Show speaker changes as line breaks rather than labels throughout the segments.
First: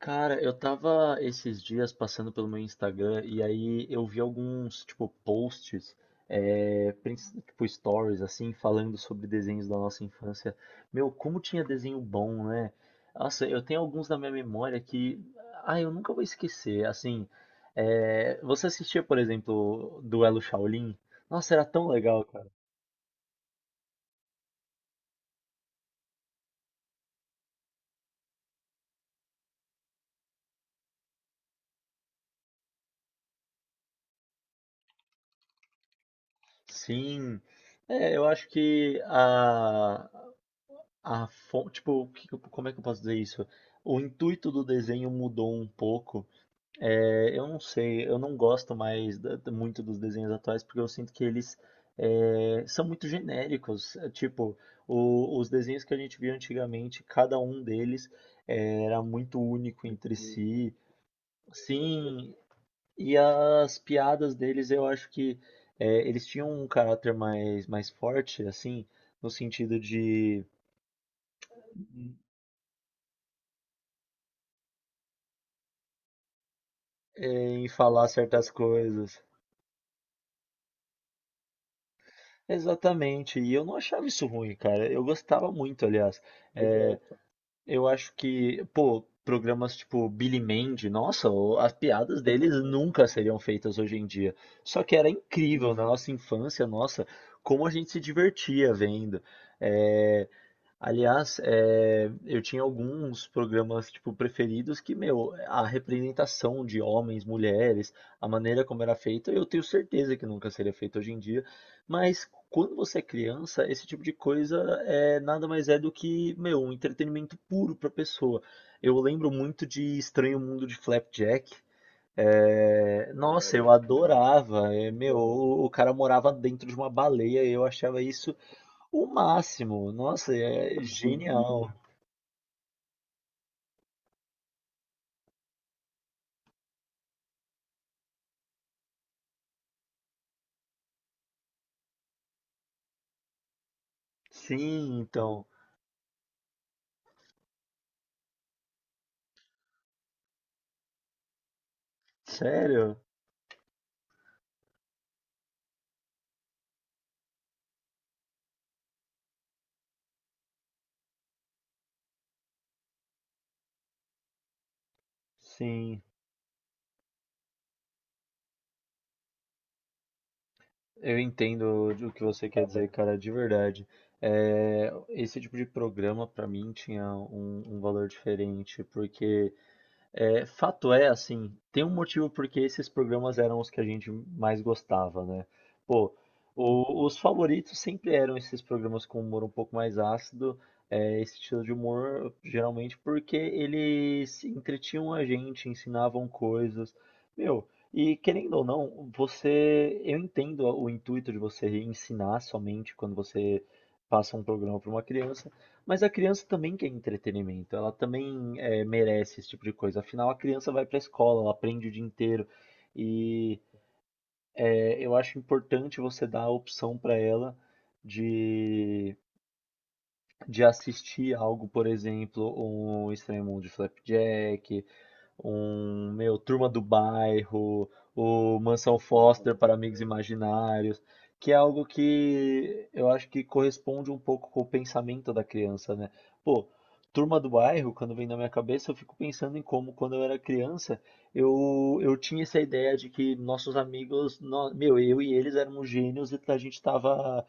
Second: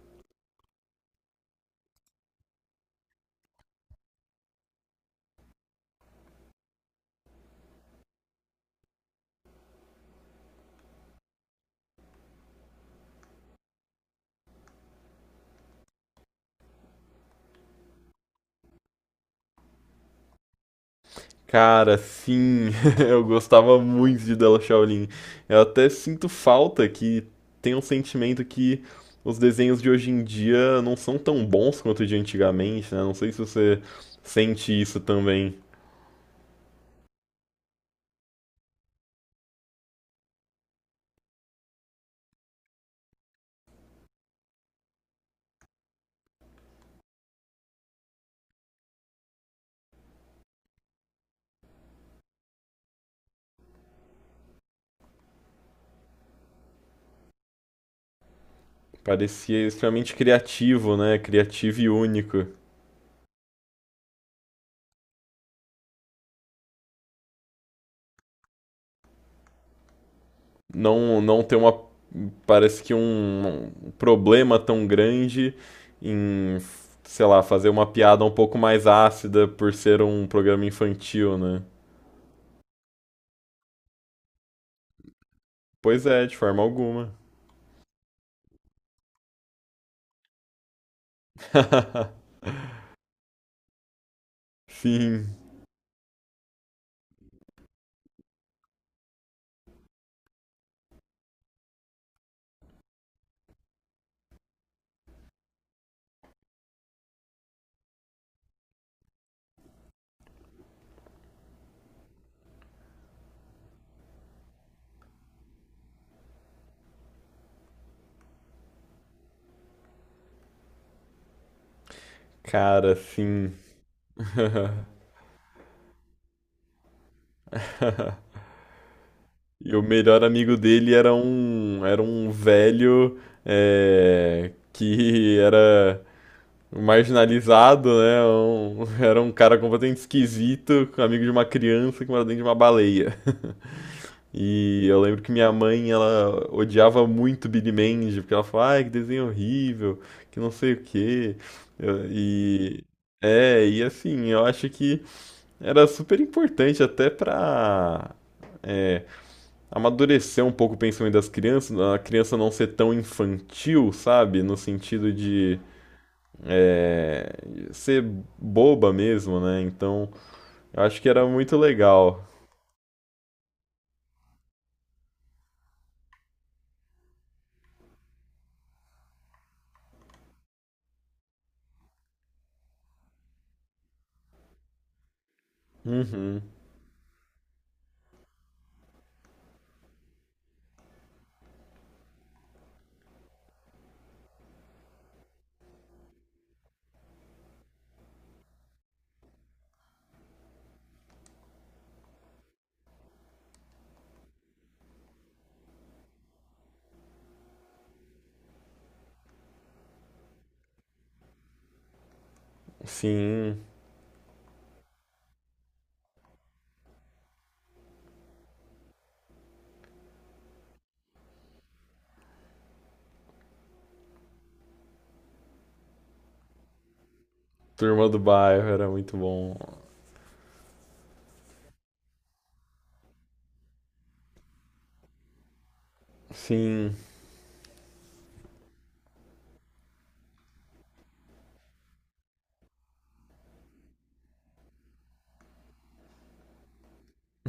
Cara, eu tava esses dias passando pelo meu Instagram e aí eu vi alguns, tipo, posts, stories, assim, falando sobre desenhos da nossa infância. Meu, como tinha desenho bom, né? Nossa, eu tenho alguns na minha memória que, ah, eu nunca vou esquecer. Assim, você assistia, por exemplo, Duelo Shaolin? Nossa, era tão
Cara,
legal, cara.
sim, eu gostava muito de Della Shaolin. Eu até sinto falta que tem um sentimento que os desenhos de hoje em dia não são tão bons quanto de antigamente, né? Não sei se você sente isso também.
Sim, eu acho que o que que como é que eu posso dizer isso? O intuito do desenho mudou um pouco. É, eu não sei, eu não gosto mais muito dos desenhos atuais porque eu sinto que eles são muito genéricos. É, tipo, os desenhos que a gente via antigamente, cada um deles, era muito
Parecia
único
extremamente
entre si.
criativo, né? Criativo e
Sim,
único.
e as piadas deles eu acho que, eles tinham um caráter mais, mais forte, assim, no sentido de,
Não, não ter uma, parece que um problema tão grande em, sei lá, fazer
em
uma
falar
piada um
certas
pouco mais
coisas.
ácida por ser um programa infantil, né?
Exatamente, e eu não achava isso ruim, cara. Eu gostava muito,
Pois
aliás.
é, de forma
É,
alguma.
eu acho que, pô, programas tipo Billy Mandy, nossa, as piadas deles nunca seriam feitas hoje em dia. Só que era
Sim,
incrível na nossa infância, nossa, como a gente se divertia vendo. É, aliás, eu tinha alguns programas tipo preferidos que, meu, a representação de homens, mulheres, a maneira como era feita, eu tenho certeza que nunca seria feita hoje em dia. Mas quando você é criança, esse tipo de coisa nada mais é do que, meu, um entretenimento puro para a pessoa. Eu lembro muito de Estranho Mundo de Flapjack.
cara,
É,
sim.
nossa, eu adorava. É, meu, o cara morava dentro de uma baleia e eu achava isso o
E o
máximo.
melhor
Nossa,
amigo
é
dele era
genial.
um velho que era marginalizado, né? Um- era um cara completamente esquisito, amigo de uma criança que mora dentro de uma baleia. E eu
Sim,
lembro que
então.
minha mãe, ela odiava muito Billy Mandy, porque ela falava, ai, que desenho horrível, que não sei o quê. Eu- e
Sério?
e assim, eu acho que era super importante até pra é, amadurecer um pouco o pensamento das crianças, a criança não ser tão infantil, sabe? No sentido de
Sim.
é, ser boba mesmo, né? Então, eu acho que
Eu
era muito
entendo o que
legal.
você quer dizer, cara, de verdade. É, esse tipo de programa, pra mim, tinha um, um valor diferente, porque, é, fato é, assim, tem um motivo porque esses programas eram os que a gente mais gostava, né? Pô,
Uhum,
os favoritos sempre eram esses programas com humor um pouco mais ácido, esse estilo de humor, geralmente, porque eles entretinham a gente, ensinavam coisas. Meu, e querendo ou não, eu entendo o intuito de você ensinar somente quando você passa um programa para uma criança, mas a criança também quer entretenimento, ela também, merece esse tipo de coisa. Afinal, a criança vai para a escola, ela aprende o dia inteiro.
sim.
E, eu acho importante você dar a opção para ela de, de assistir algo, por exemplo, um Estranho Mundo de Flapjack, um, meu, Turma do Bairro,
Turma do
o
Bairro era
Mansão
muito
Foster
bom.
para Amigos Imaginários, que é algo que eu acho que corresponde um pouco com o pensamento da criança, né? Pô,
Sim,
Turma do Bairro, quando vem na minha cabeça, eu fico pensando em como, quando eu era criança, eu tinha essa ideia de que nossos amigos, meu, eu e eles éramos gênios e a gente estava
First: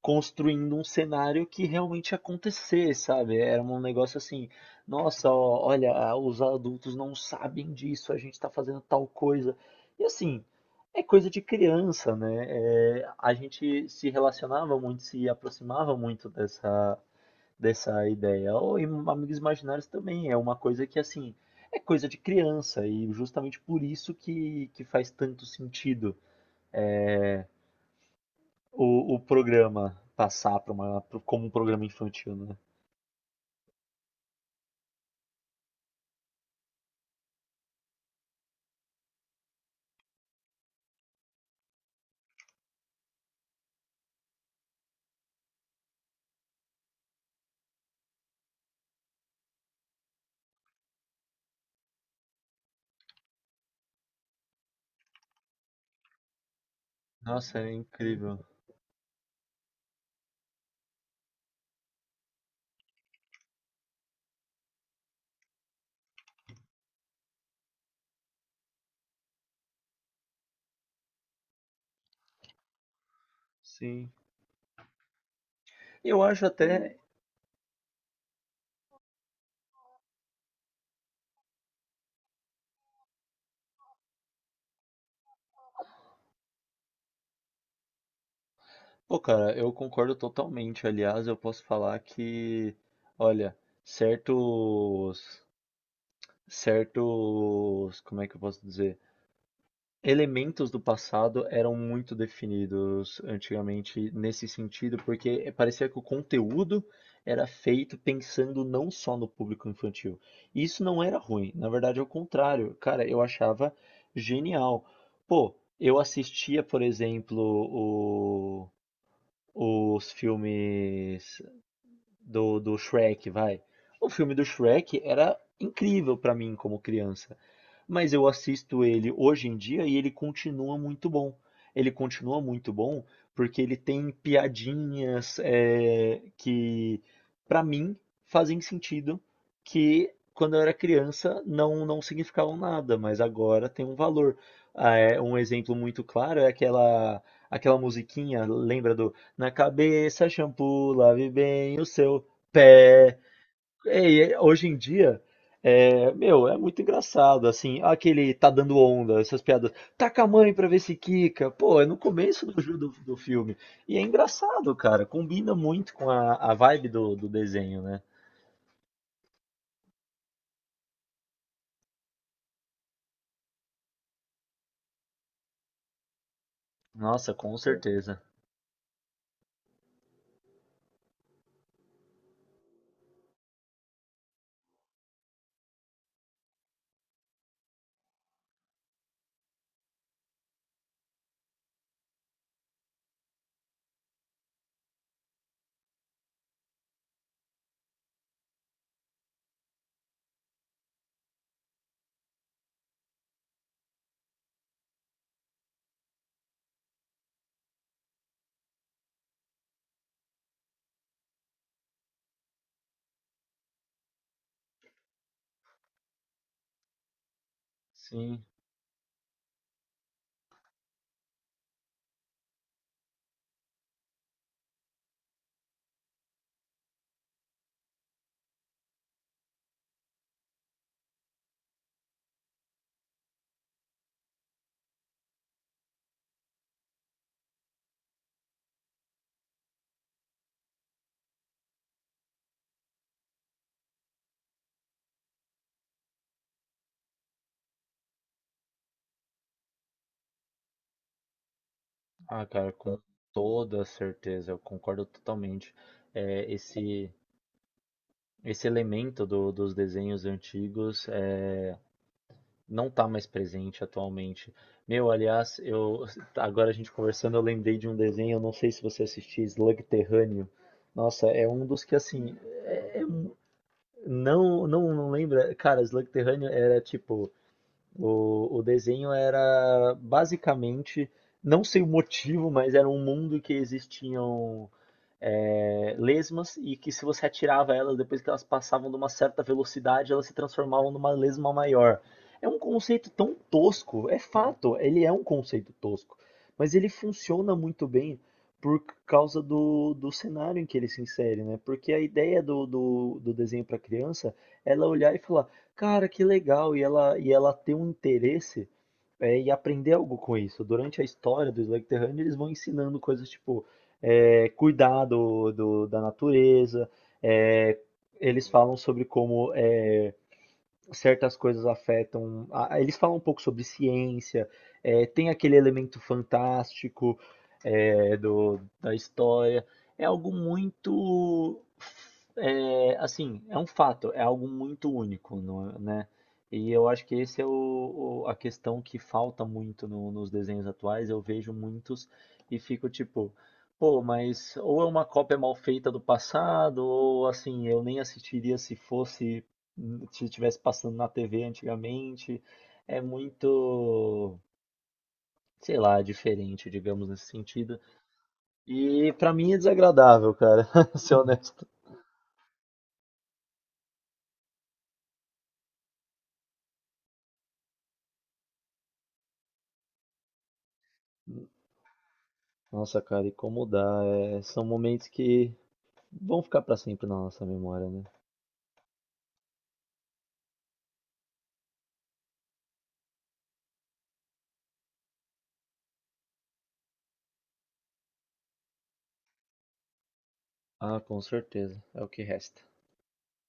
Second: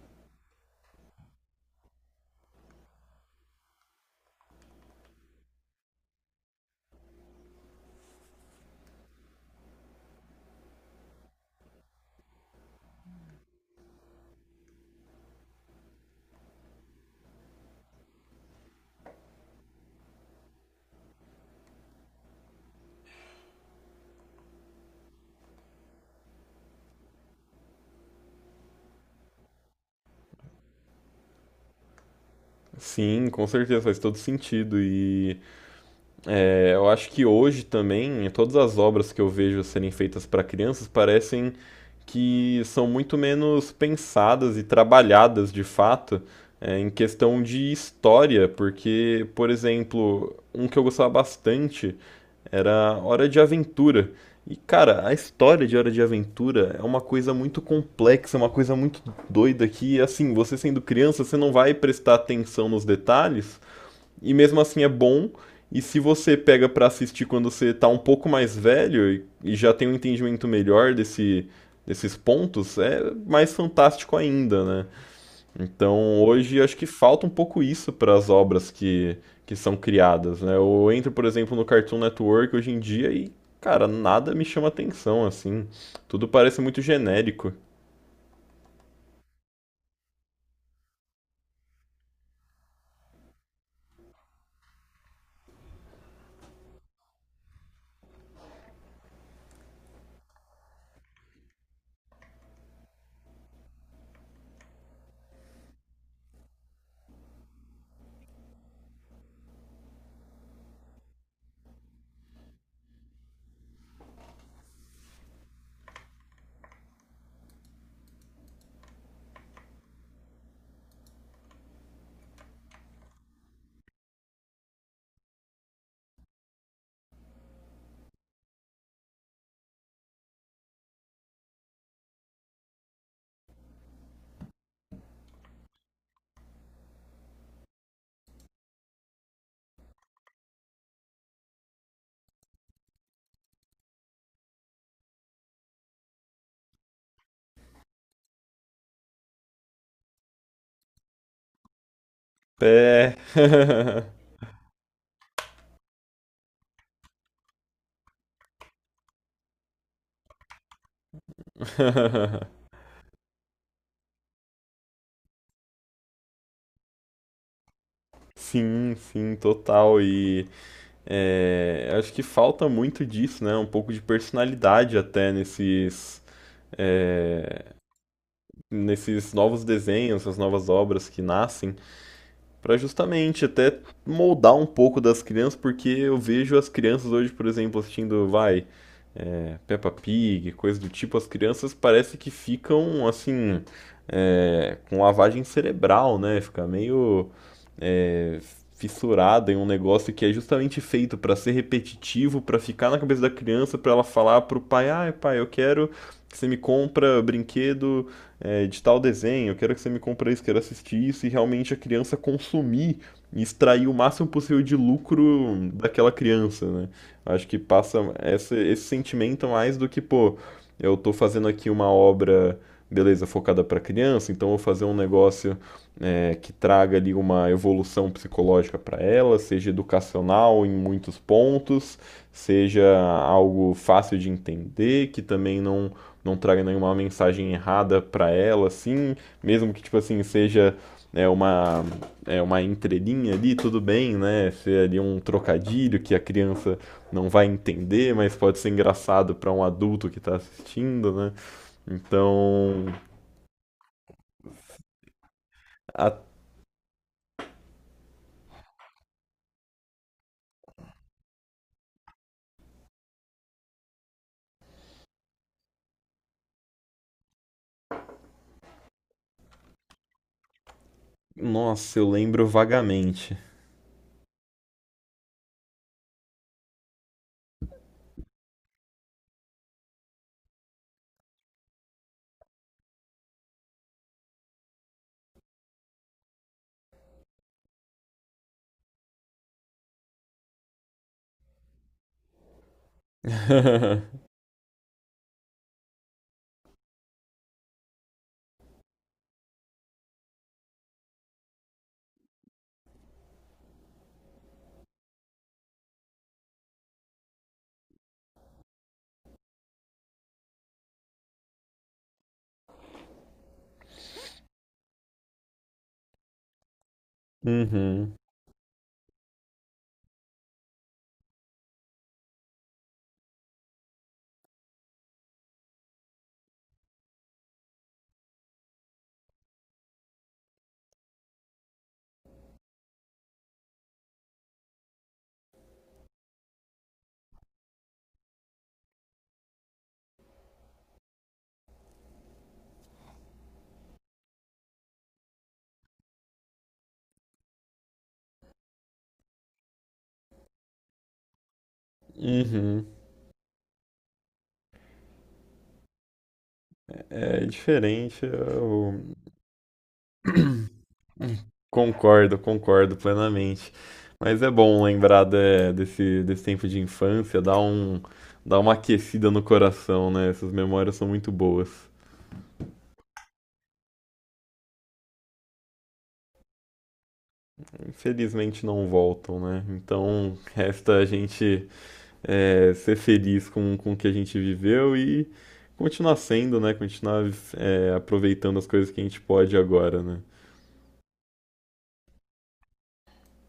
construindo um cenário que realmente ia acontecer, sabe? Era um negócio assim, nossa, olha, ah, os adultos não sabem disso, a gente está fazendo tal coisa. E assim, é coisa de criança, né? É, a gente se relacionava muito, se aproximava muito dessa, dessa ideia. Ou em Amigos Imaginários também, é uma coisa que, assim, é coisa de criança, e justamente por isso que faz tanto sentido, é, o programa passar pra uma, como um programa infantil, né?
sim, com certeza, faz todo sentido. E eu acho que hoje também, todas as obras que eu vejo serem feitas para crianças parecem que são muito menos pensadas e trabalhadas de fato em questão de história, porque, por exemplo, um que eu gostava bastante era Hora de Aventura. E, cara, a história de Hora de Aventura é uma coisa
Nossa,
muito
é
complexa, é
incrível.
uma coisa muito doida que, assim, você sendo criança, você não vai prestar atenção nos detalhes, e mesmo assim é bom. E se você pega pra assistir quando você tá um pouco mais velho e já tem um entendimento melhor desse, desses pontos, é mais
Sim.
fantástico ainda, né? Então,
Eu acho
hoje acho que
até,
falta um pouco isso para as obras que são criadas, né? Eu entro, por exemplo, no Cartoon Network hoje em dia e, cara, nada me chama atenção, assim. Tudo parece muito genérico.
pô, cara, eu concordo totalmente. Aliás, eu posso falar que, olha, certos, certos, como é que eu posso dizer? Elementos do passado eram muito definidos antigamente nesse sentido, porque parecia que o conteúdo era feito pensando não só no público infantil. E isso não era ruim, na verdade, é o contrário. Cara, eu achava genial. Pô, eu assistia, por exemplo, os filmes do Shrek, vai. O filme do Shrek era incrível pra mim como criança, mas eu assisto ele hoje em dia e ele continua muito bom. Ele continua muito bom porque ele tem piadinhas, que, pra mim, fazem sentido, que quando eu era criança não significavam nada, mas agora tem um valor. Ah, é, um exemplo muito claro é aquela musiquinha, lembra do na cabeça, shampoo, lave bem o seu
É.
pé. Ei, hoje em dia, é, meu, é muito engraçado, assim, aquele tá dando onda, essas piadas. Taca a mãe pra ver se quica. Pô, é no começo do, do filme. E é engraçado, cara, combina muito com a vibe do desenho, né?
Sim, sim, total. E acho que falta muito disso, né? Um pouco de personalidade até nesses,
Nossa, com
é,
certeza.
nesses novos desenhos, essas novas obras que nascem. Para justamente até moldar um pouco das crianças, porque eu vejo as crianças hoje, por exemplo, assistindo, vai, Peppa Pig, coisa do tipo, as crianças parece que ficam, assim, com lavagem cerebral, né? Fica meio é, fissurada em um negócio que é justamente feito para ser repetitivo, para ficar na cabeça da criança, para ela falar pro pai: "Ah, pai, eu quero que você me compra brinquedo de tal desenho, eu quero que você me compra isso, quero assistir isso", e realmente a criança consumir e extrair o máximo possível de lucro daquela criança, né? Acho que passa
Sim.
essa- esse sentimento mais do que, pô, eu tô fazendo aqui uma obra, beleza, focada para criança, então eu vou fazer um negócio que traga ali uma evolução psicológica para ela, seja educacional em muitos pontos, seja algo fácil de entender, que também não, não traga nenhuma mensagem errada para ela, assim, mesmo que tipo assim seja é uma é uma entrelinha ali, tudo bem, né? Ser ali um trocadilho que a criança não vai entender, mas pode ser engraçado para um adulto que está assistindo, né?
Ah, cara,
Então,
com toda certeza, eu concordo totalmente.
a-
É, esse elemento dos desenhos antigos é não tá mais presente atualmente. Meu, aliás, eu agora a gente conversando, eu lembrei de um desenho, eu não sei se você assistiu, Slug Terrâneo. Nossa, é um dos que
nossa, eu
assim,
lembro
é- é um-
vagamente.
não, não, não lembra. Cara, Slug Terrâneo era tipo, o desenho era basicamente, não sei o motivo, mas era um mundo que existiam, lesmas e que se você atirava elas depois que elas passavam de uma certa velocidade, elas se transformavam numa lesma maior. É um conceito tão tosco, é fato, ele é um conceito tosco, mas ele funciona muito bem por causa do cenário em que ele se insere, né? Porque a ideia do desenho para criança é ela olhar e falar, cara, que legal, e e ela ter um interesse, e aprender algo com isso. Durante a história do Slug Terrâneo, eles vão ensinando coisas tipo, é, cuidar da natureza. É,
Uhum,
eles falam sobre como é, certas coisas afetam. Eles falam um pouco sobre ciência, é, tem aquele elemento fantástico, é, da história. É algo muito, é, assim, é um fato, é algo muito único, não é- né? E eu acho que esse é a questão que falta muito nos desenhos atuais. Eu vejo muitos e fico tipo, pô, mas ou é uma cópia mal feita do passado, ou assim, eu nem assistiria se estivesse passando na TV antigamente.
uhum.
É muito, sei lá, diferente, digamos, nesse
É
sentido.
diferente, eu
E pra mim é desagradável, cara, ser honesto.
concordo, concordo plenamente. Mas é bom lembrar de- desse, desse tempo de infância, dá um, dá uma aquecida no coração, né? Essas memórias são muito boas.
Nossa, cara, e como dá? É, são momentos que vão ficar pra sempre na nossa memória, né?
Infelizmente não voltam, né? Então resta a gente ser feliz com o que a gente viveu e continuar sendo, né? Continuar aproveitando as coisas que a gente pode agora, né?
Ah, com certeza. É o que resta.